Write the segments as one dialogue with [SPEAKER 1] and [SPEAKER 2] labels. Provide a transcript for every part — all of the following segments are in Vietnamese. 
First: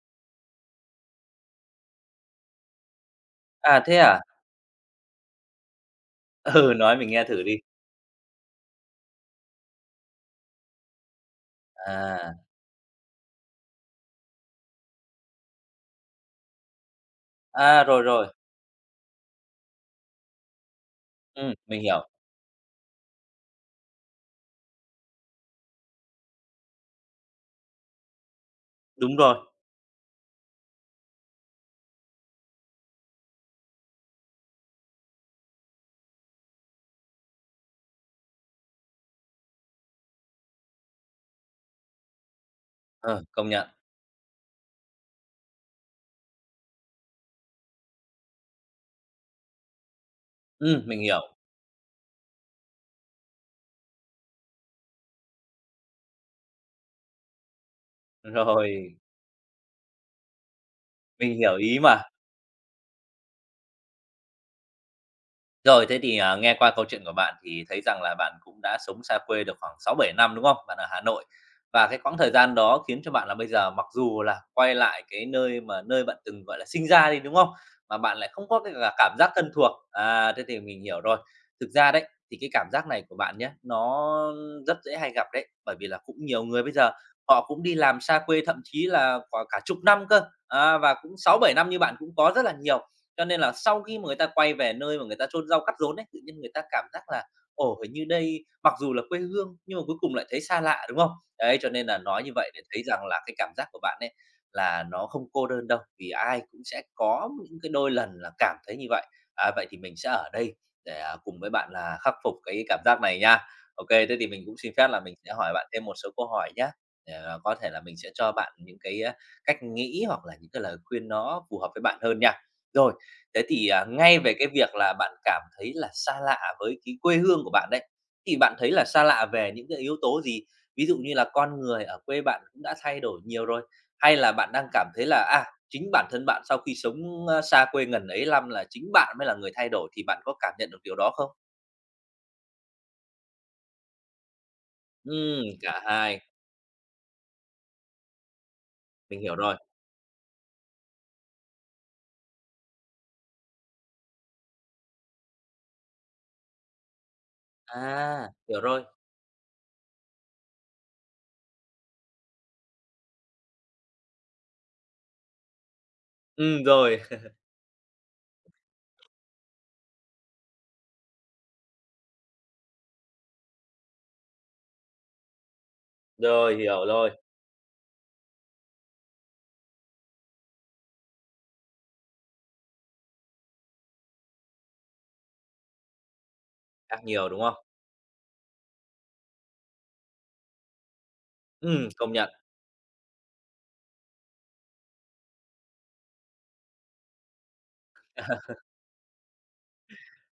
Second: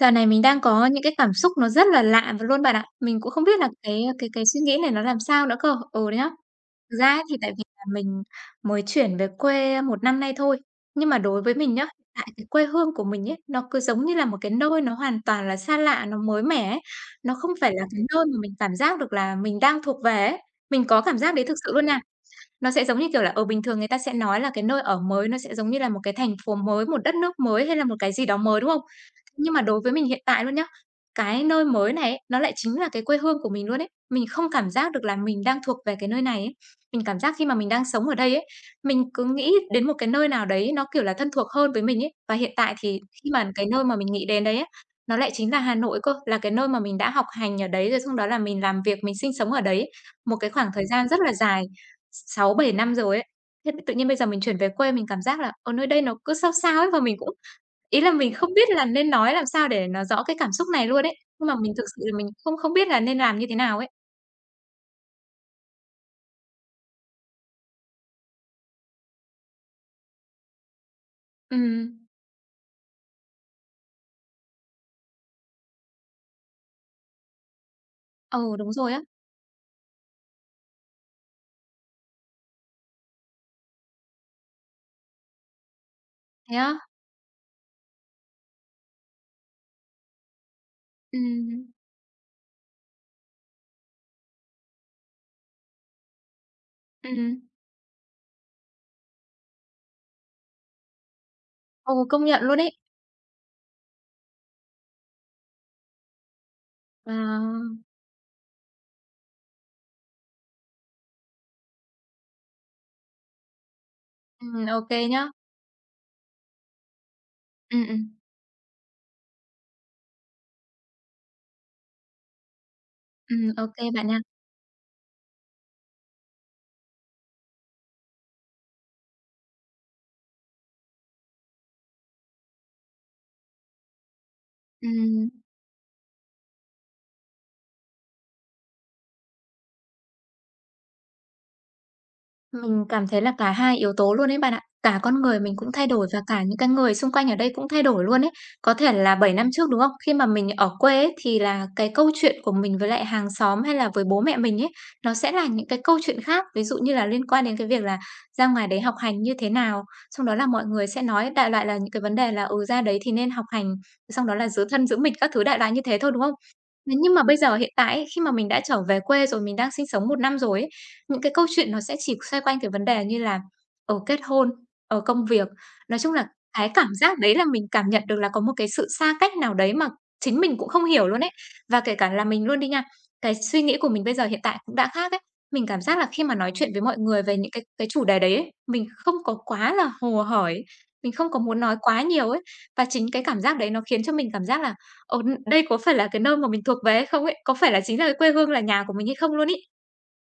[SPEAKER 1] Dạo này mình đang có những cái cảm xúc nó rất là lạ và luôn bạn ạ. Mình cũng không biết là
[SPEAKER 2] À, thế
[SPEAKER 1] cái
[SPEAKER 2] à?
[SPEAKER 1] cái cái suy nghĩ này nó làm sao nữa cơ. Ừ, đấy á.
[SPEAKER 2] Ừ, nói
[SPEAKER 1] Thực ra
[SPEAKER 2] mình
[SPEAKER 1] ấy
[SPEAKER 2] nghe
[SPEAKER 1] thì
[SPEAKER 2] thử
[SPEAKER 1] tại
[SPEAKER 2] đi.
[SPEAKER 1] vì là mình mới chuyển về quê 1 năm nay thôi, nhưng mà đối với mình nhá, hiện tại
[SPEAKER 2] À,
[SPEAKER 1] cái quê hương của mình ấy, nó cứ giống như là một cái nơi nó hoàn toàn là xa lạ, nó mới mẻ ấy. Nó không phải là
[SPEAKER 2] à,
[SPEAKER 1] cái
[SPEAKER 2] rồi,
[SPEAKER 1] nơi
[SPEAKER 2] rồi,
[SPEAKER 1] mà mình cảm giác được là mình đang thuộc về ấy. Mình có cảm giác đấy thực sự
[SPEAKER 2] mình
[SPEAKER 1] luôn nha.
[SPEAKER 2] hiểu,
[SPEAKER 1] Nó sẽ giống như kiểu là, ở bình thường người ta sẽ nói là cái nơi ở mới nó sẽ giống như là một cái thành phố mới, một đất nước mới hay là một cái gì đó mới, đúng không?
[SPEAKER 2] đúng rồi,
[SPEAKER 1] Nhưng mà đối với mình hiện tại luôn nhá, cái nơi mới này ấy, nó lại chính là cái quê hương của mình luôn ấy. Mình không cảm giác được là mình đang thuộc về cái nơi này ấy. Mình cảm giác khi mà mình đang sống ở đây ấy, mình cứ nghĩ đến một cái nơi nào đấy nó, kiểu là, thân thuộc hơn với mình ấy. Và hiện tại thì
[SPEAKER 2] ờ,
[SPEAKER 1] khi
[SPEAKER 2] công
[SPEAKER 1] mà cái
[SPEAKER 2] nhận.
[SPEAKER 1] nơi mà mình nghĩ đến đấy á, nó lại chính là Hà Nội cơ, là cái nơi mà mình đã học hành ở đấy, rồi xong đó là mình làm việc, mình sinh sống ở đấy một cái khoảng thời
[SPEAKER 2] Mình
[SPEAKER 1] gian rất
[SPEAKER 2] hiểu.
[SPEAKER 1] là dài 6 7 năm rồi ấy. Thế tự nhiên bây giờ mình chuyển về quê mình cảm giác là, ờ, nơi đây nó cứ sao sao ấy, và mình cũng ý là mình không biết là
[SPEAKER 2] Rồi,
[SPEAKER 1] nên nói làm sao để nó rõ cái cảm xúc này luôn ấy,
[SPEAKER 2] mình
[SPEAKER 1] nhưng mà
[SPEAKER 2] hiểu
[SPEAKER 1] mình
[SPEAKER 2] ý
[SPEAKER 1] thực sự
[SPEAKER 2] mà.
[SPEAKER 1] là mình không không biết là nên làm như thế nào ấy.
[SPEAKER 2] Rồi, thế thì, à, nghe qua câu chuyện của bạn thì thấy rằng là bạn cũng đã sống xa quê được khoảng 6-7 năm, đúng không? Bạn ở Hà Nội và cái
[SPEAKER 1] Ừm.
[SPEAKER 2] quãng thời gian đó khiến cho bạn là bây giờ mặc dù là quay lại cái nơi mà nơi bạn từng, gọi là, sinh ra đi, đúng không? Mà bạn lại không
[SPEAKER 1] Ừ,
[SPEAKER 2] có
[SPEAKER 1] đúng
[SPEAKER 2] cái
[SPEAKER 1] rồi
[SPEAKER 2] cả
[SPEAKER 1] á.
[SPEAKER 2] cảm giác thân thuộc. À, thế thì mình hiểu rồi. Thực ra đấy, thì cái cảm giác này của bạn nhé, nó rất dễ hay gặp đấy, bởi vì là cũng nhiều
[SPEAKER 1] Thế
[SPEAKER 2] người bây
[SPEAKER 1] á?
[SPEAKER 2] giờ họ cũng đi làm xa quê, thậm chí là quả cả chục năm cơ, à, và cũng sáu bảy
[SPEAKER 1] Ừm,
[SPEAKER 2] năm như bạn cũng có rất là nhiều. Cho nên là sau khi mà người ta quay về nơi mà người ta chôn rau cắt rốn ấy, tự nhiên người ta cảm giác là
[SPEAKER 1] ừm.
[SPEAKER 2] "Ồ, hình như đây mặc dù là quê hương nhưng mà cuối cùng lại thấy xa lạ", đúng không? Đấy, cho nên
[SPEAKER 1] Ừ,
[SPEAKER 2] là nói
[SPEAKER 1] công
[SPEAKER 2] như
[SPEAKER 1] nhận
[SPEAKER 2] vậy
[SPEAKER 1] luôn
[SPEAKER 2] để
[SPEAKER 1] ấy.
[SPEAKER 2] thấy rằng là cái cảm giác của bạn ấy là nó không cô đơn đâu, vì ai cũng sẽ
[SPEAKER 1] Ờ.
[SPEAKER 2] có những cái đôi lần là cảm thấy như vậy. À, vậy thì mình sẽ ở đây để, à, cùng với bạn là khắc phục cái cảm giác này nha. OK, thế thì mình cũng
[SPEAKER 1] Ừm,
[SPEAKER 2] xin
[SPEAKER 1] ô
[SPEAKER 2] phép
[SPEAKER 1] kê
[SPEAKER 2] là mình
[SPEAKER 1] nhá.
[SPEAKER 2] sẽ hỏi bạn thêm một số câu hỏi nhé để, à, có thể là
[SPEAKER 1] Ừm,
[SPEAKER 2] mình sẽ
[SPEAKER 1] ừm,
[SPEAKER 2] cho bạn những cái, cách nghĩ hoặc là những cái lời khuyên nó phù hợp với bạn hơn nha. Rồi, thế
[SPEAKER 1] ừm. Ô
[SPEAKER 2] thì,
[SPEAKER 1] kê
[SPEAKER 2] à,
[SPEAKER 1] bạn nha.
[SPEAKER 2] ngay về cái việc là bạn cảm thấy là xa lạ với cái quê hương của bạn đấy, thì bạn thấy là xa lạ về những cái yếu tố gì? Ví dụ như là con người ở quê bạn cũng đã thay đổi nhiều rồi, hay là bạn đang cảm thấy là,
[SPEAKER 1] Ừm.
[SPEAKER 2] à, chính bản thân bạn sau khi sống, xa quê ngần ấy lăm là chính bạn mới là người thay đổi, thì bạn có cảm nhận được điều đó không?
[SPEAKER 1] Mình cảm thấy là cả hai yếu tố luôn ấy bạn ạ. Cả con người mình cũng
[SPEAKER 2] Cả
[SPEAKER 1] thay đổi và
[SPEAKER 2] hai,
[SPEAKER 1] cả những cái người xung quanh ở đây cũng thay đổi luôn ấy. Có thể là
[SPEAKER 2] mình
[SPEAKER 1] 7
[SPEAKER 2] hiểu
[SPEAKER 1] năm
[SPEAKER 2] rồi.
[SPEAKER 1] trước, đúng không? Khi mà mình ở quê ấy, thì là cái câu chuyện của mình với lại hàng xóm hay là với bố mẹ mình ấy, nó sẽ là những cái câu chuyện khác. Ví dụ như là liên quan đến cái việc là
[SPEAKER 2] À,
[SPEAKER 1] ra
[SPEAKER 2] hiểu
[SPEAKER 1] ngoài đấy
[SPEAKER 2] rồi.
[SPEAKER 1] học hành như thế nào, xong đó là mọi người sẽ nói đại loại là những cái vấn đề là "Ừ, ra đấy thì nên học hành", xong đó là "giữ thân giữ mình" các thứ đại loại như thế thôi, đúng không? Thế
[SPEAKER 2] Rồi,
[SPEAKER 1] nhưng mà bây giờ hiện tại ấy, khi mà mình đã trở về quê rồi, mình đang sinh sống 1 năm rồi ấy, những cái câu chuyện nó sẽ chỉ xoay quanh cái vấn đề như là, ở kết hôn, ở công việc. Nói chung là
[SPEAKER 2] rồi,
[SPEAKER 1] cái
[SPEAKER 2] hiểu
[SPEAKER 1] cảm
[SPEAKER 2] rồi,
[SPEAKER 1] giác đấy là mình cảm nhận được là có một cái sự xa cách nào đấy mà chính mình cũng không hiểu luôn ấy. Và kể cả là mình luôn đi nha, cái suy nghĩ của mình bây giờ hiện tại cũng đã khác ấy. Mình cảm giác là khi mà nói chuyện với mọi
[SPEAKER 2] khác
[SPEAKER 1] người
[SPEAKER 2] nhiều,
[SPEAKER 1] về
[SPEAKER 2] đúng
[SPEAKER 1] những
[SPEAKER 2] không?
[SPEAKER 1] cái chủ đề đấy ấy, mình không có quá là hồ hởi, mình không có muốn nói quá
[SPEAKER 2] Công nhận.
[SPEAKER 1] nhiều ấy. Và chính cái cảm giác đấy nó khiến cho mình cảm giác là, ờ, đây có phải là cái nơi mà mình thuộc về hay không ấy? Có phải là chính là cái quê hương, là nhà của mình hay không luôn ý.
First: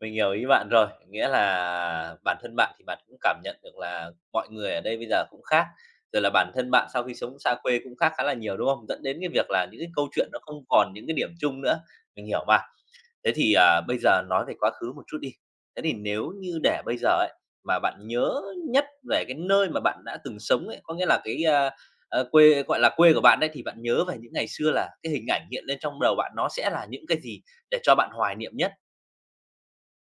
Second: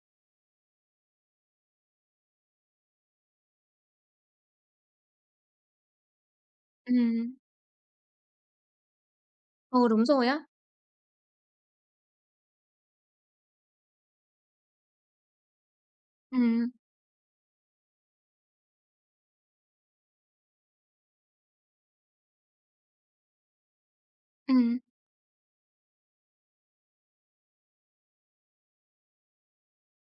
[SPEAKER 2] Mình hiểu ý bạn rồi, nghĩa là bản thân bạn thì bạn cũng cảm nhận được là mọi người ở đây bây giờ cũng khác, rồi là bản thân bạn sau khi
[SPEAKER 1] Ừm.
[SPEAKER 2] sống xa quê cũng khác khá là nhiều, đúng không? Dẫn đến cái việc là những
[SPEAKER 1] Ừ,
[SPEAKER 2] cái
[SPEAKER 1] đúng
[SPEAKER 2] câu
[SPEAKER 1] rồi
[SPEAKER 2] chuyện nó
[SPEAKER 1] á.
[SPEAKER 2] không còn những cái điểm chung nữa, mình hiểu mà. Thế thì, à, bây giờ nói về quá khứ một chút đi, thế thì nếu như
[SPEAKER 1] Ừm,
[SPEAKER 2] để bây giờ ấy, mà bạn nhớ nhất về cái nơi mà bạn đã từng sống ấy, có nghĩa là cái, quê, gọi là, quê của bạn đấy, thì bạn nhớ về những ngày xưa
[SPEAKER 1] ừm.
[SPEAKER 2] là cái hình ảnh hiện lên trong đầu bạn nó sẽ là những cái gì để cho bạn hoài niệm nhất?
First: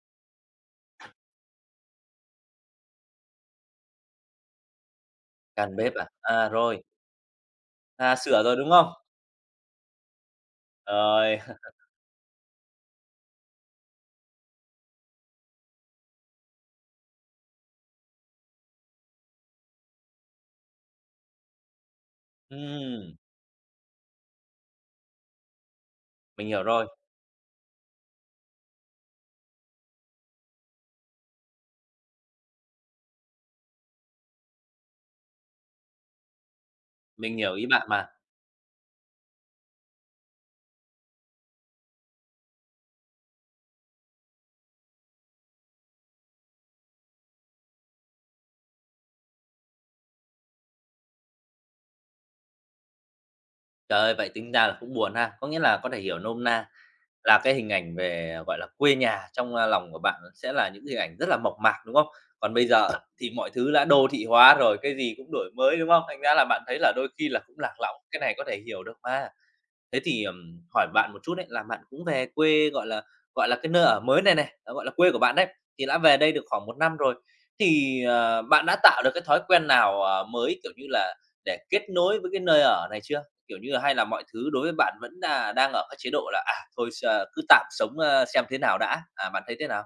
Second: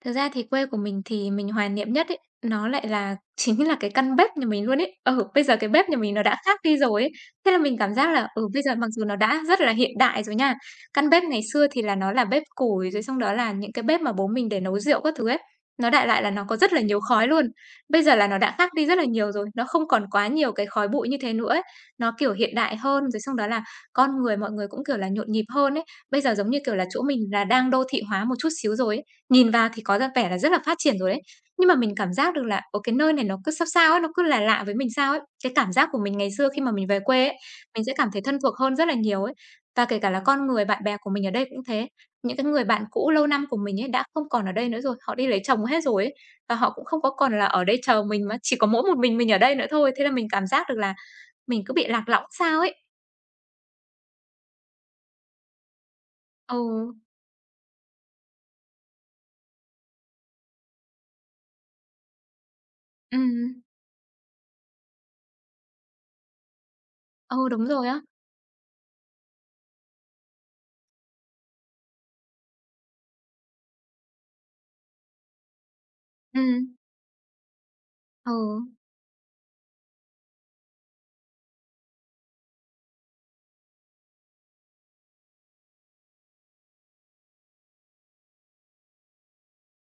[SPEAKER 1] Thực ra thì quê của mình thì mình hoài niệm nhất ấy, nó lại là chính là cái căn bếp nhà mình luôn ấy. Ừ, bây giờ cái
[SPEAKER 2] Căn
[SPEAKER 1] bếp
[SPEAKER 2] bếp
[SPEAKER 1] nhà
[SPEAKER 2] à?
[SPEAKER 1] mình nó đã
[SPEAKER 2] À,
[SPEAKER 1] khác đi
[SPEAKER 2] rồi.
[SPEAKER 1] rồi ấy. Thế là mình cảm giác
[SPEAKER 2] À,
[SPEAKER 1] là,
[SPEAKER 2] sửa
[SPEAKER 1] ừ,
[SPEAKER 2] rồi,
[SPEAKER 1] bây
[SPEAKER 2] đúng
[SPEAKER 1] giờ
[SPEAKER 2] không?
[SPEAKER 1] mặc dù nó đã rất là hiện đại rồi nha, căn bếp
[SPEAKER 2] Rồi,
[SPEAKER 1] ngày xưa thì là nó là bếp củi, rồi xong đó là những cái bếp mà bố mình để nấu rượu các thứ ấy, nó đại loại là nó có rất là nhiều khói luôn. Bây giờ là nó đã khác đi rất là nhiều rồi, nó không còn quá nhiều cái khói bụi như thế nữa ấy. Nó, kiểu, hiện đại hơn,
[SPEAKER 2] ừm,
[SPEAKER 1] rồi xong đó là con người mọi người cũng, kiểu là, nhộn nhịp hơn ấy. Bây giờ
[SPEAKER 2] mình
[SPEAKER 1] giống như,
[SPEAKER 2] hiểu
[SPEAKER 1] kiểu là,
[SPEAKER 2] rồi,
[SPEAKER 1] chỗ mình là đang đô thị hóa một chút xíu rồi ấy, nhìn vào thì có ra vẻ là rất là phát triển rồi đấy, nhưng mà mình cảm giác được là, ở cái nơi này nó cứ sao sao ấy, nó cứ là lạ với mình sao ấy. Cái cảm giác của mình ngày xưa khi mà mình về quê ấy,
[SPEAKER 2] mình hiểu ý
[SPEAKER 1] mình
[SPEAKER 2] bạn
[SPEAKER 1] sẽ cảm
[SPEAKER 2] mà.
[SPEAKER 1] thấy thân thuộc hơn rất là nhiều ấy. Và kể cả là con người, bạn bè của mình ở đây cũng thế, những cái người bạn cũ lâu năm của mình ấy đã không còn ở đây nữa rồi, họ đi lấy chồng hết rồi ấy, và họ cũng không có còn là ở đây chờ mình mà chỉ có mỗi một mình ở đây nữa thôi, thế là mình cảm giác được là mình cứ bị lạc lõng sao ấy.
[SPEAKER 2] Trời ơi, vậy tính ra là cũng buồn ha, có nghĩa là có thể hiểu nôm
[SPEAKER 1] Ồ.
[SPEAKER 2] na là cái hình ảnh về, gọi là, quê nhà trong, lòng của bạn sẽ là những hình ảnh rất là mộc mạc, đúng không? Còn bây giờ
[SPEAKER 1] Ừ,
[SPEAKER 2] thì mọi
[SPEAKER 1] ừm.
[SPEAKER 2] thứ đã đô thị hóa rồi, cái gì cũng đổi mới, đúng không? Thành ra là bạn thấy là đôi khi là
[SPEAKER 1] Ừ,
[SPEAKER 2] cũng
[SPEAKER 1] đúng
[SPEAKER 2] lạc
[SPEAKER 1] rồi
[SPEAKER 2] lõng,
[SPEAKER 1] á.
[SPEAKER 2] cái này có thể hiểu được mà. Thế thì, hỏi bạn một chút đấy, là bạn cũng về quê, gọi là, cái nơi ở mới này này, ờ, gọi là, quê của bạn đấy, thì đã về đây
[SPEAKER 1] Ừ.
[SPEAKER 2] được khoảng một năm rồi. Thì,
[SPEAKER 1] Ừ,
[SPEAKER 2] ờ, bạn đã tạo được cái thói quen nào, ờ, mới, kiểu như là, để kết nối với cái nơi ở này chưa? Kiểu như là, hay là mọi thứ đối với bạn vẫn là đang ở cái chế độ là thôi à, cứ tạm sống, ơ, xem thế nào đã. À, bạn thấy thế nào?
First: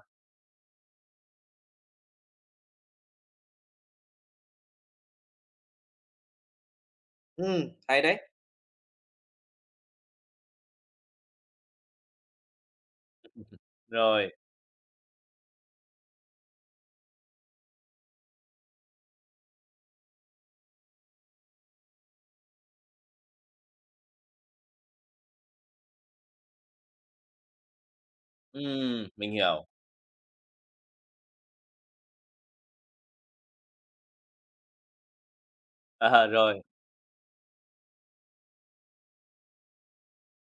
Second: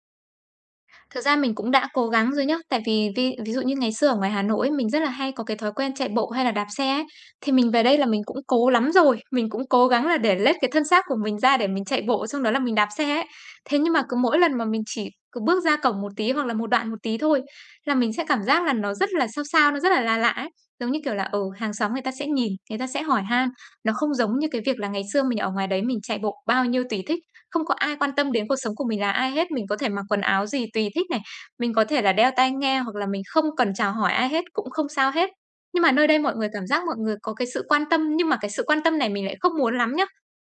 [SPEAKER 1] thực ra mình cũng đã cố gắng rồi nhá, tại vì ví ví dụ như ngày xưa ở ngoài Hà Nội ấy, mình rất là hay có cái thói quen chạy bộ hay là đạp xe ấy, thì
[SPEAKER 2] Ừ,
[SPEAKER 1] mình về đây
[SPEAKER 2] hay
[SPEAKER 1] là mình
[SPEAKER 2] đấy.
[SPEAKER 1] cũng cố lắm rồi, mình cũng cố gắng là để lết cái thân xác của mình ra để mình chạy bộ, xong đó là mình đạp xe ấy. Thế nhưng mà cứ
[SPEAKER 2] Rồi,
[SPEAKER 1] mỗi lần mà mình chỉ cứ bước ra cổng một tí hoặc là một đoạn một tí thôi là mình sẽ cảm giác là nó rất là sao sao, nó rất là lạ lạ ấy. Giống như kiểu là, ở hàng xóm người ta sẽ nhìn, người ta sẽ hỏi han, nó không giống như cái việc là ngày xưa mình ở ngoài đấy mình chạy bộ bao nhiêu tùy thích. Không có ai quan tâm đến cuộc sống của mình là ai
[SPEAKER 2] mình
[SPEAKER 1] hết, mình
[SPEAKER 2] hiểu.
[SPEAKER 1] có thể mặc quần áo gì tùy thích này, mình có thể là đeo tai nghe hoặc là mình không cần chào hỏi ai hết, cũng không sao hết. Nhưng mà nơi đây
[SPEAKER 2] Ờ,
[SPEAKER 1] mọi người
[SPEAKER 2] rồi,
[SPEAKER 1] cảm giác mọi người có cái sự quan tâm, nhưng mà cái sự quan tâm này mình lại không muốn lắm nhá.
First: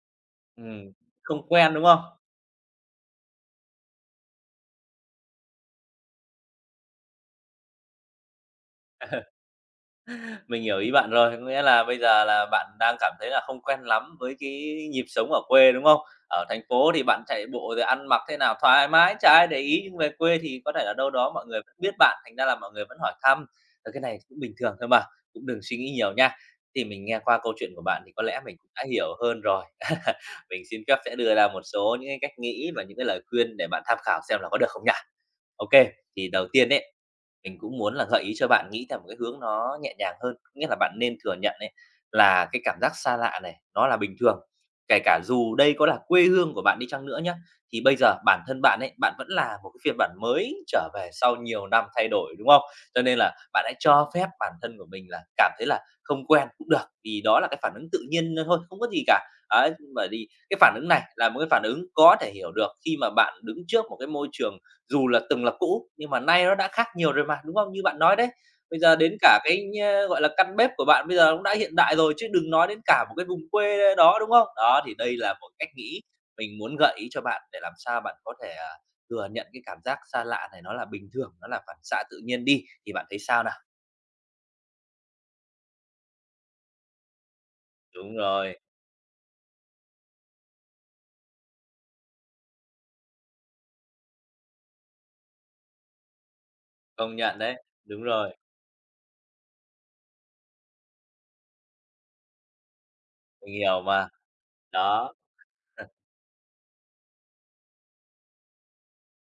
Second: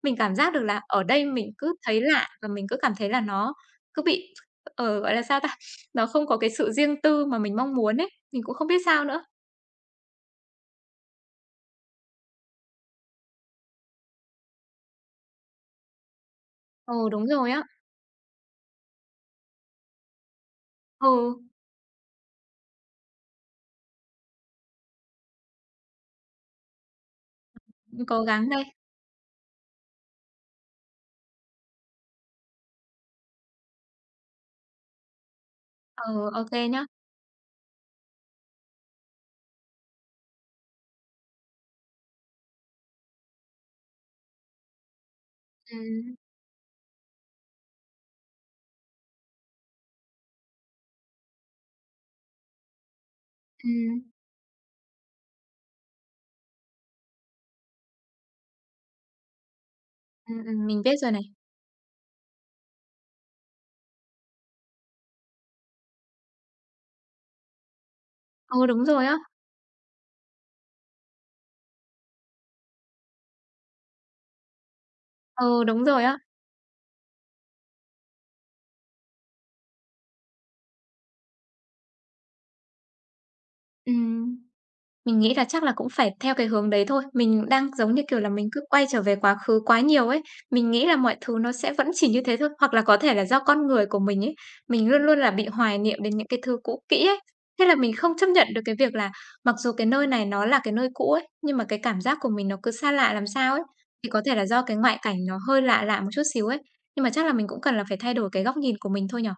[SPEAKER 1] Mình cảm giác được là
[SPEAKER 2] ừm,
[SPEAKER 1] ở đây
[SPEAKER 2] không
[SPEAKER 1] mình cứ
[SPEAKER 2] quen, đúng
[SPEAKER 1] thấy
[SPEAKER 2] không?
[SPEAKER 1] lạ và mình cứ cảm thấy là nó cứ bị, ờ, gọi là sao ta? Nó không có cái sự riêng tư mà mình mong muốn ấy, mình cũng không biết sao nữa.
[SPEAKER 2] Mình hiểu ý bạn rồi, có nghĩa là bây giờ là bạn đang cảm thấy là không quen lắm với cái nhịp sống ở quê, đúng không? Ở thành phố thì
[SPEAKER 1] Ừ,
[SPEAKER 2] bạn
[SPEAKER 1] đúng
[SPEAKER 2] chạy
[SPEAKER 1] rồi á.
[SPEAKER 2] bộ rồi ăn mặc thế nào thoải mái, chả ai để ý, nhưng về quê thì có thể là đâu đó
[SPEAKER 1] Ừ,
[SPEAKER 2] mọi người vẫn biết bạn, thành ra là mọi người vẫn hỏi thăm. Ờ, cái này cũng bình thường thôi mà, cũng đừng suy nghĩ nhiều nha. Thì mình nghe qua câu chuyện của bạn
[SPEAKER 1] mình
[SPEAKER 2] thì
[SPEAKER 1] cố
[SPEAKER 2] có lẽ
[SPEAKER 1] gắng
[SPEAKER 2] mình
[SPEAKER 1] đây.
[SPEAKER 2] cũng đã hiểu hơn rồi. Mình xin phép sẽ đưa ra một số những cái cách nghĩ và những cái lời khuyên để bạn tham khảo xem là có được không nha. OK, thì
[SPEAKER 1] Ừ,
[SPEAKER 2] đầu
[SPEAKER 1] ok
[SPEAKER 2] tiên ấy,
[SPEAKER 1] nhá.
[SPEAKER 2] mình cũng muốn là gợi ý cho bạn nghĩ theo một cái hướng nó nhẹ nhàng hơn. Nghĩa là bạn nên thừa nhận ấy, là cái cảm giác xa lạ này nó là bình thường. Kể cả dù đây có là
[SPEAKER 1] Ừm,
[SPEAKER 2] quê hương của bạn đi chăng nữa nhé, thì bây giờ bản thân bạn ấy, bạn vẫn là một cái phiên bản mới trở về sau nhiều năm thay đổi, đúng không? Cho nên là bạn hãy
[SPEAKER 1] ừm,
[SPEAKER 2] cho phép bản thân của mình là cảm thấy là không quen cũng được, vì đó là cái phản ứng tự nhiên thôi, không có gì cả. Ấy, bởi vì cái phản
[SPEAKER 1] mình
[SPEAKER 2] ứng
[SPEAKER 1] biết
[SPEAKER 2] này
[SPEAKER 1] rồi này.
[SPEAKER 2] là một cái phản ứng có thể hiểu được khi mà bạn đứng trước một cái môi trường dù là từng là cũ, nhưng mà nay nó đã khác nhiều rồi mà, đúng không? Như bạn nói đấy,
[SPEAKER 1] Ừ,
[SPEAKER 2] bây
[SPEAKER 1] đúng
[SPEAKER 2] giờ
[SPEAKER 1] rồi á.
[SPEAKER 2] đến cả cái, ơ, gọi là, căn bếp của bạn bây giờ cũng đã hiện đại rồi, chứ đừng nói đến cả một cái vùng quê đó, đúng không? Đó, thì đây là một
[SPEAKER 1] Ừ,
[SPEAKER 2] cách
[SPEAKER 1] đúng
[SPEAKER 2] nghĩ
[SPEAKER 1] rồi á.
[SPEAKER 2] mình muốn gợi ý cho bạn để làm sao bạn có thể, à, thừa nhận cái cảm giác xa lạ này nó là bình thường, nó là phản xạ tự nhiên đi, thì bạn thấy sao nào?
[SPEAKER 1] Ừm, mình nghĩ là chắc là cũng phải theo cái hướng đấy thôi. Mình đang, giống như
[SPEAKER 2] Đúng
[SPEAKER 1] kiểu là, mình
[SPEAKER 2] rồi,
[SPEAKER 1] cứ quay trở về quá khứ quá nhiều ấy. Mình nghĩ là mọi thứ nó sẽ vẫn chỉ như thế thôi, hoặc là có thể là do con người của mình ấy, mình luôn luôn là bị hoài niệm đến những cái thứ cũ kỹ
[SPEAKER 2] công
[SPEAKER 1] ấy.
[SPEAKER 2] nhận đấy,
[SPEAKER 1] Thế là mình
[SPEAKER 2] đúng
[SPEAKER 1] không chấp
[SPEAKER 2] rồi,
[SPEAKER 1] nhận được cái việc là mặc dù cái nơi này nó là cái nơi cũ ấy, nhưng mà cái cảm giác của mình nó cứ xa lạ làm sao
[SPEAKER 2] mình
[SPEAKER 1] ấy.
[SPEAKER 2] hiểu mà,
[SPEAKER 1] Thì có thể là do cái ngoại
[SPEAKER 2] đó.
[SPEAKER 1] cảnh nó hơi lạ lạ một chút xíu ấy, nhưng mà chắc là mình cũng cần là phải thay đổi cái góc nhìn của mình thôi nhở.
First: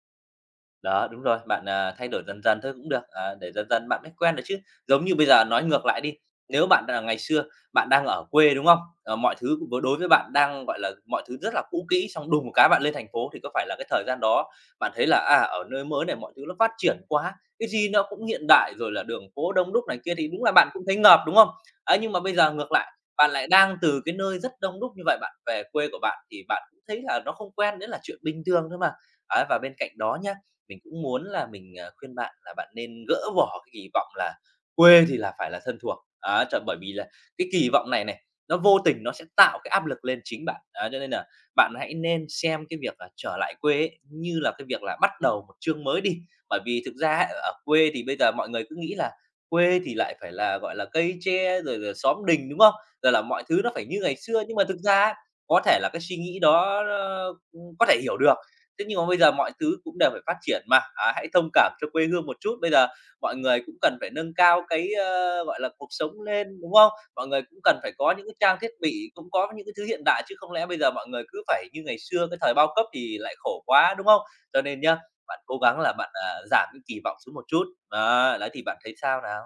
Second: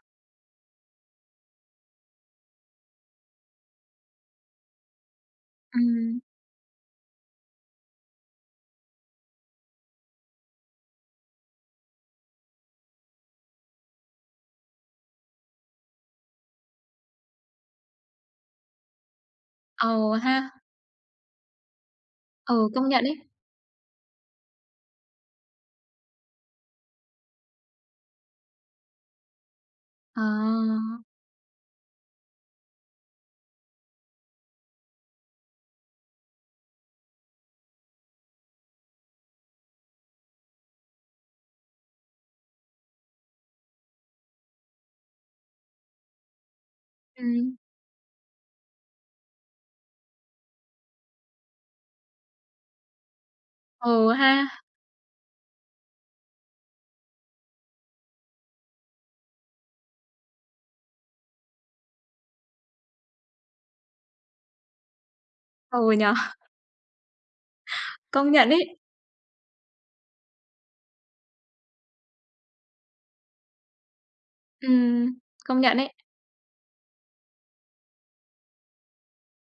[SPEAKER 2] Đó, đúng rồi, bạn, à, thay đổi dần dần thôi cũng được, à, để dần dần bạn mới quen được chứ. Giống như bây giờ nói ngược lại đi,
[SPEAKER 1] Ừm.
[SPEAKER 2] nếu bạn là ngày xưa bạn đang ở quê, đúng không? Ờ, mọi thứ đối với bạn đang, gọi là, mọi thứ rất là cũ kỹ, xong đùng một cái bạn lên thành phố thì có phải là cái thời gian đó bạn thấy là, à, ở nơi mới này mọi thứ nó phát triển quá, cái gì nó cũng hiện đại, rồi là đường phố đông đúc này kia
[SPEAKER 1] Ờ
[SPEAKER 2] thì
[SPEAKER 1] ha,
[SPEAKER 2] đúng là bạn cũng thấy ngợp, đúng không? Ấy, nhưng mà bây giờ
[SPEAKER 1] ừ,
[SPEAKER 2] ngược lại,
[SPEAKER 1] công nhận ấy.
[SPEAKER 2] bạn lại đang từ cái nơi rất đông đúc như vậy, bạn về quê của bạn thì bạn cũng thấy là nó không quen, đấy là chuyện bình thường thôi mà. Ấy, và bên cạnh đó nhá, mình
[SPEAKER 1] À,
[SPEAKER 2] cũng muốn là mình, à, khuyên bạn là bạn nên gỡ bỏ cái kỳ vọng là quê thì là phải là thân thuộc. Á, bởi vì là cái kỳ vọng này này, nó vô tình nó sẽ tạo cái áp lực lên chính bạn. Á, cho nên là bạn hãy nên xem cái việc là trở lại quê ấy như là cái việc là bắt đầu một chương mới đi. Bởi vì thực ra ấy,
[SPEAKER 1] ừm,
[SPEAKER 2] ở quê thì bây giờ mọi người cứ nghĩ là quê thì lại phải là, gọi là, cây tre rồi rồi xóm đình, đúng không? Rồi là mọi thứ nó phải như
[SPEAKER 1] ừ
[SPEAKER 2] ngày xưa,
[SPEAKER 1] ha,
[SPEAKER 2] nhưng mà thực ra á, có thể là cái suy nghĩ đó nó, có thể hiểu được, thế nhưng mà bây giờ mọi thứ cũng đều phải phát triển mà, à, hãy thông cảm cho quê hương một chút. Bây giờ mọi người cũng cần phải nâng cao cái, ơ, gọi là, cuộc
[SPEAKER 1] ừ nhỉ,
[SPEAKER 2] sống lên, đúng không? Mọi người cũng cần phải có những
[SPEAKER 1] công
[SPEAKER 2] cái
[SPEAKER 1] nhận
[SPEAKER 2] trang thiết
[SPEAKER 1] ấy.
[SPEAKER 2] bị, cũng có những cái thứ hiện đại chứ không lẽ bây giờ mọi người cứ phải như ngày xưa, cái thời bao cấp thì lại khổ quá, đúng không? Cho nên nhá,
[SPEAKER 1] Ừm,
[SPEAKER 2] bạn cố
[SPEAKER 1] công nhận
[SPEAKER 2] gắng
[SPEAKER 1] ấy.
[SPEAKER 2] là bạn, à, giảm cái kỳ vọng xuống một chút, đó, đấy, thì bạn thấy sao nào?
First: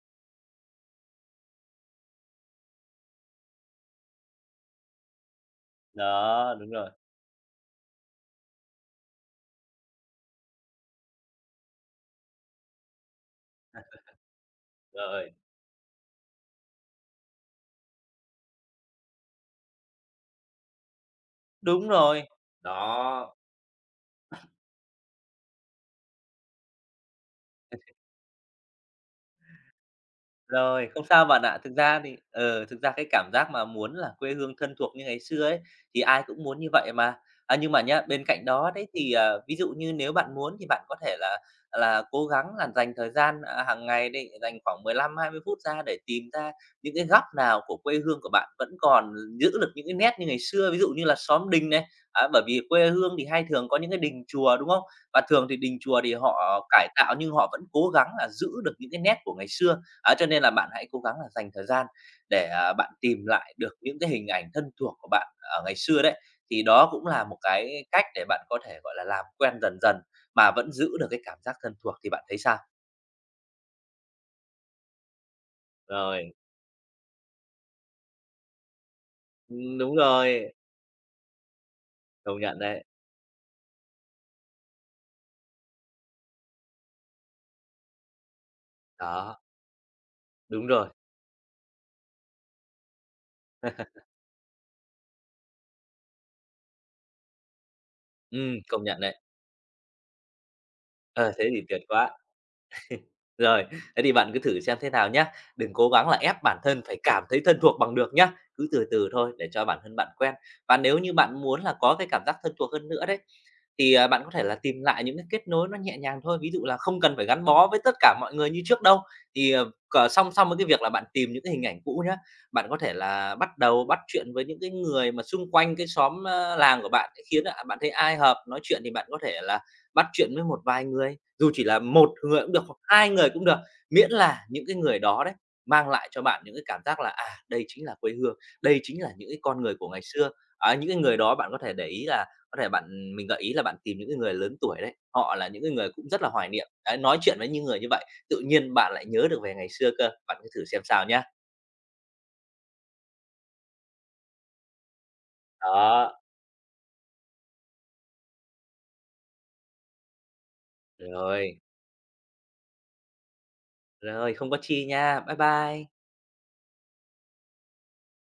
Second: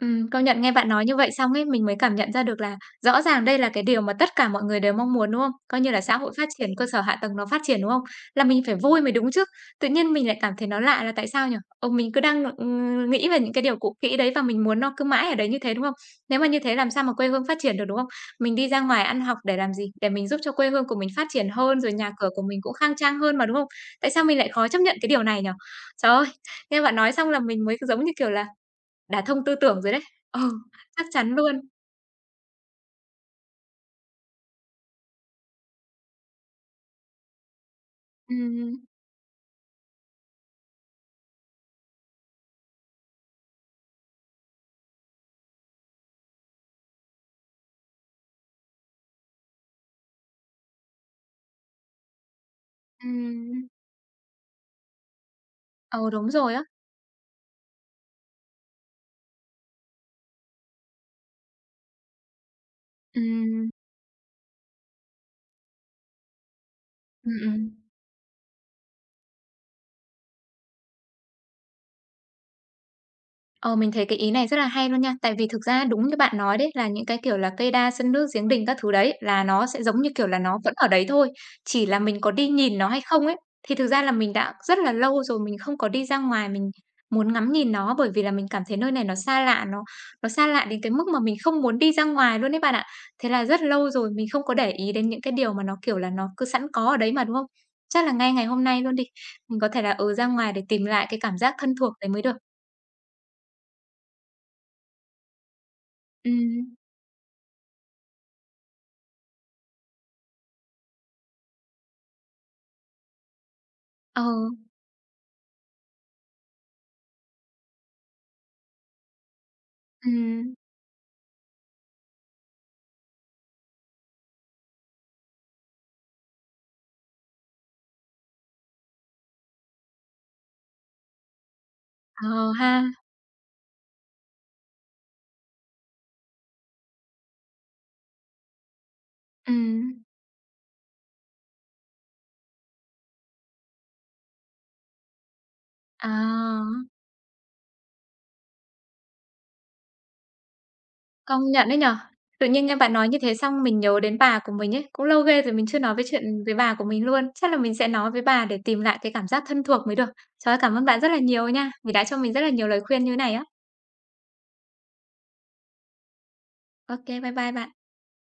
[SPEAKER 1] Công nhận nghe bạn nói như vậy xong ấy, mình mới cảm nhận ra được là rõ ràng đây là cái điều mà tất cả mọi người đều mong muốn, đúng không? Coi như là xã hội phát
[SPEAKER 2] Đó,
[SPEAKER 1] triển,
[SPEAKER 2] đúng
[SPEAKER 1] cơ
[SPEAKER 2] rồi,
[SPEAKER 1] sở hạ tầng nó phát triển, đúng không? Là mình phải vui mới đúng chứ. Tự nhiên mình lại cảm thấy nó lạ là tại sao nhỉ? Ông mình cứ đang, nghĩ về những cái điều cũ kỹ đấy và mình muốn nó cứ mãi
[SPEAKER 2] rồi,
[SPEAKER 1] ở đấy như thế, đúng không? Nếu mà như thế làm sao mà quê hương phát triển được, đúng không? Mình đi ra ngoài ăn học để làm gì? Để mình giúp cho quê hương của mình phát triển hơn,
[SPEAKER 2] đúng
[SPEAKER 1] rồi nhà
[SPEAKER 2] rồi,
[SPEAKER 1] cửa của mình cũng khang trang
[SPEAKER 2] đó.
[SPEAKER 1] hơn mà, đúng không? Tại sao mình lại khó chấp nhận cái điều này nhỉ? Trời ơi, nghe bạn nói xong là mình mới giống như kiểu là đả thông tư tưởng rồi đấy. Ừ,
[SPEAKER 2] Rồi, không
[SPEAKER 1] chắc
[SPEAKER 2] sao
[SPEAKER 1] chắn
[SPEAKER 2] bạn ạ.
[SPEAKER 1] luôn.
[SPEAKER 2] Thực ra thì ờ, thực ra cái cảm giác mà muốn là quê hương thân thuộc như ngày xưa ấy, thì ai cũng muốn như vậy mà. À, nhưng mà nhá, bên cạnh đó
[SPEAKER 1] Ừm,
[SPEAKER 2] đấy thì, ờ, ví dụ như nếu bạn muốn thì bạn có thể là cố gắng là dành thời gian, à, hàng ngày để dành khoảng 15-20 phút ra để tìm ra những cái góc nào của quê hương của bạn vẫn còn giữ được những cái nét như ngày xưa, ví dụ như là xóm đình này. Á, bởi vì quê hương thì hay
[SPEAKER 1] ừm.
[SPEAKER 2] thường có những cái đình chùa, đúng không? Và thường thì đình chùa
[SPEAKER 1] Ừ,
[SPEAKER 2] thì
[SPEAKER 1] đúng rồi á.
[SPEAKER 2] họ cải tạo nhưng họ vẫn cố gắng là giữ được những cái nét của ngày xưa. Á, cho nên là bạn hãy cố gắng là dành thời gian để, à, bạn tìm lại
[SPEAKER 1] Ừm,
[SPEAKER 2] được những cái hình ảnh thân thuộc của bạn ở ngày xưa đấy, thì đó cũng là
[SPEAKER 1] ừm,
[SPEAKER 2] một
[SPEAKER 1] ừm.
[SPEAKER 2] cái cách để bạn có thể, gọi là, làm quen dần dần mà vẫn giữ được cái cảm giác thân thuộc thì bạn thấy sao?
[SPEAKER 1] Ờ, mình thấy cái ý này rất là hay luôn nha. Tại vì thực ra đúng như
[SPEAKER 2] Rồi,
[SPEAKER 1] bạn nói đấy là những cái, kiểu là, cây đa sân nước giếng đình các thứ đấy, là nó sẽ
[SPEAKER 2] đúng
[SPEAKER 1] giống như, kiểu là,
[SPEAKER 2] rồi,
[SPEAKER 1] nó vẫn ở đấy thôi, chỉ là mình có
[SPEAKER 2] công
[SPEAKER 1] đi
[SPEAKER 2] nhận
[SPEAKER 1] nhìn
[SPEAKER 2] đấy,
[SPEAKER 1] nó hay không ấy. Thì thực ra là mình đã rất là lâu rồi mình không có đi ra ngoài mình muốn ngắm nhìn nó, bởi vì là mình cảm thấy nơi này nó
[SPEAKER 2] đó,
[SPEAKER 1] xa lạ, nó xa lạ
[SPEAKER 2] đúng
[SPEAKER 1] đến
[SPEAKER 2] rồi,
[SPEAKER 1] cái mức mà mình không muốn đi ra ngoài luôn đấy bạn ạ. Thế là rất lâu rồi mình không có để ý đến những cái điều mà nó, kiểu là, nó cứ sẵn có ở đấy mà, đúng không? Chắc là ngay ngày hôm nay
[SPEAKER 2] công
[SPEAKER 1] luôn
[SPEAKER 2] nhận
[SPEAKER 1] đi,
[SPEAKER 2] đấy.
[SPEAKER 1] mình có thể là, ừ, ra ngoài để tìm lại cái
[SPEAKER 2] Ờ,
[SPEAKER 1] cảm
[SPEAKER 2] thế
[SPEAKER 1] giác
[SPEAKER 2] thì
[SPEAKER 1] thân
[SPEAKER 2] tuyệt
[SPEAKER 1] thuộc đấy
[SPEAKER 2] quá.
[SPEAKER 1] mới được.
[SPEAKER 2] Rồi, thế thì bạn cứ thử xem thế nào nhá. Đừng cố gắng là ép bản
[SPEAKER 1] Ừm.
[SPEAKER 2] thân phải cảm thấy thân thuộc bằng được nhá. Cứ từ từ thôi để cho bản thân bạn quen. Và nếu như bạn muốn là có cái cảm giác thân thuộc hơn nữa đấy, thì à,
[SPEAKER 1] Ờ,
[SPEAKER 2] bạn có thể là tìm lại những cái kết nối nó nhẹ nhàng thôi. Ví dụ là không cần phải gắn bó với tất cả mọi người như trước đâu. Thì à, song song
[SPEAKER 1] ừm,
[SPEAKER 2] với cái việc là bạn tìm những cái hình ảnh cũ nhá, bạn có thể là bắt đầu bắt chuyện với những cái người mà xung quanh cái xóm làng của bạn khiến bạn thấy ai hợp nói chuyện thì bạn có thể là bắt chuyện với một vài người dù chỉ là một người
[SPEAKER 1] ờ
[SPEAKER 2] cũng được
[SPEAKER 1] ha,
[SPEAKER 2] hoặc 2 người cũng được, miễn là những cái người đó đấy mang lại cho bạn những cái cảm giác là, à, đây chính là quê hương, đây chính là những cái con người của ngày
[SPEAKER 1] ừm.
[SPEAKER 2] xưa. Ấy, những cái người đó bạn có thể để ý là có thể bạn mình gợi ý là bạn tìm những cái người lớn tuổi đấy, họ là những cái người cũng rất là hoài niệm.
[SPEAKER 1] À,
[SPEAKER 2] Đấy, nói chuyện với những người như vậy, tự nhiên bạn lại nhớ được về ngày xưa cơ, bạn cứ thử xem sao nhá.
[SPEAKER 1] công nhận đấy nhỉ. Tự nhiên nghe bạn nói như thế xong mình nhớ đến bà của mình ấy, cũng lâu ghê rồi mình chưa nói với
[SPEAKER 2] Đó,
[SPEAKER 1] chuyện với bà của mình luôn. Chắc là mình sẽ nói với bà để tìm lại cái cảm giác thân thuộc mới được. Trời ơi, cảm ơn bạn rất là nhiều
[SPEAKER 2] rồi,
[SPEAKER 1] nha, vì đã cho mình rất là nhiều lời khuyên như thế này á.
[SPEAKER 2] rồi, không có chi nha. Bye bye.
[SPEAKER 1] OK, bye bye bạn.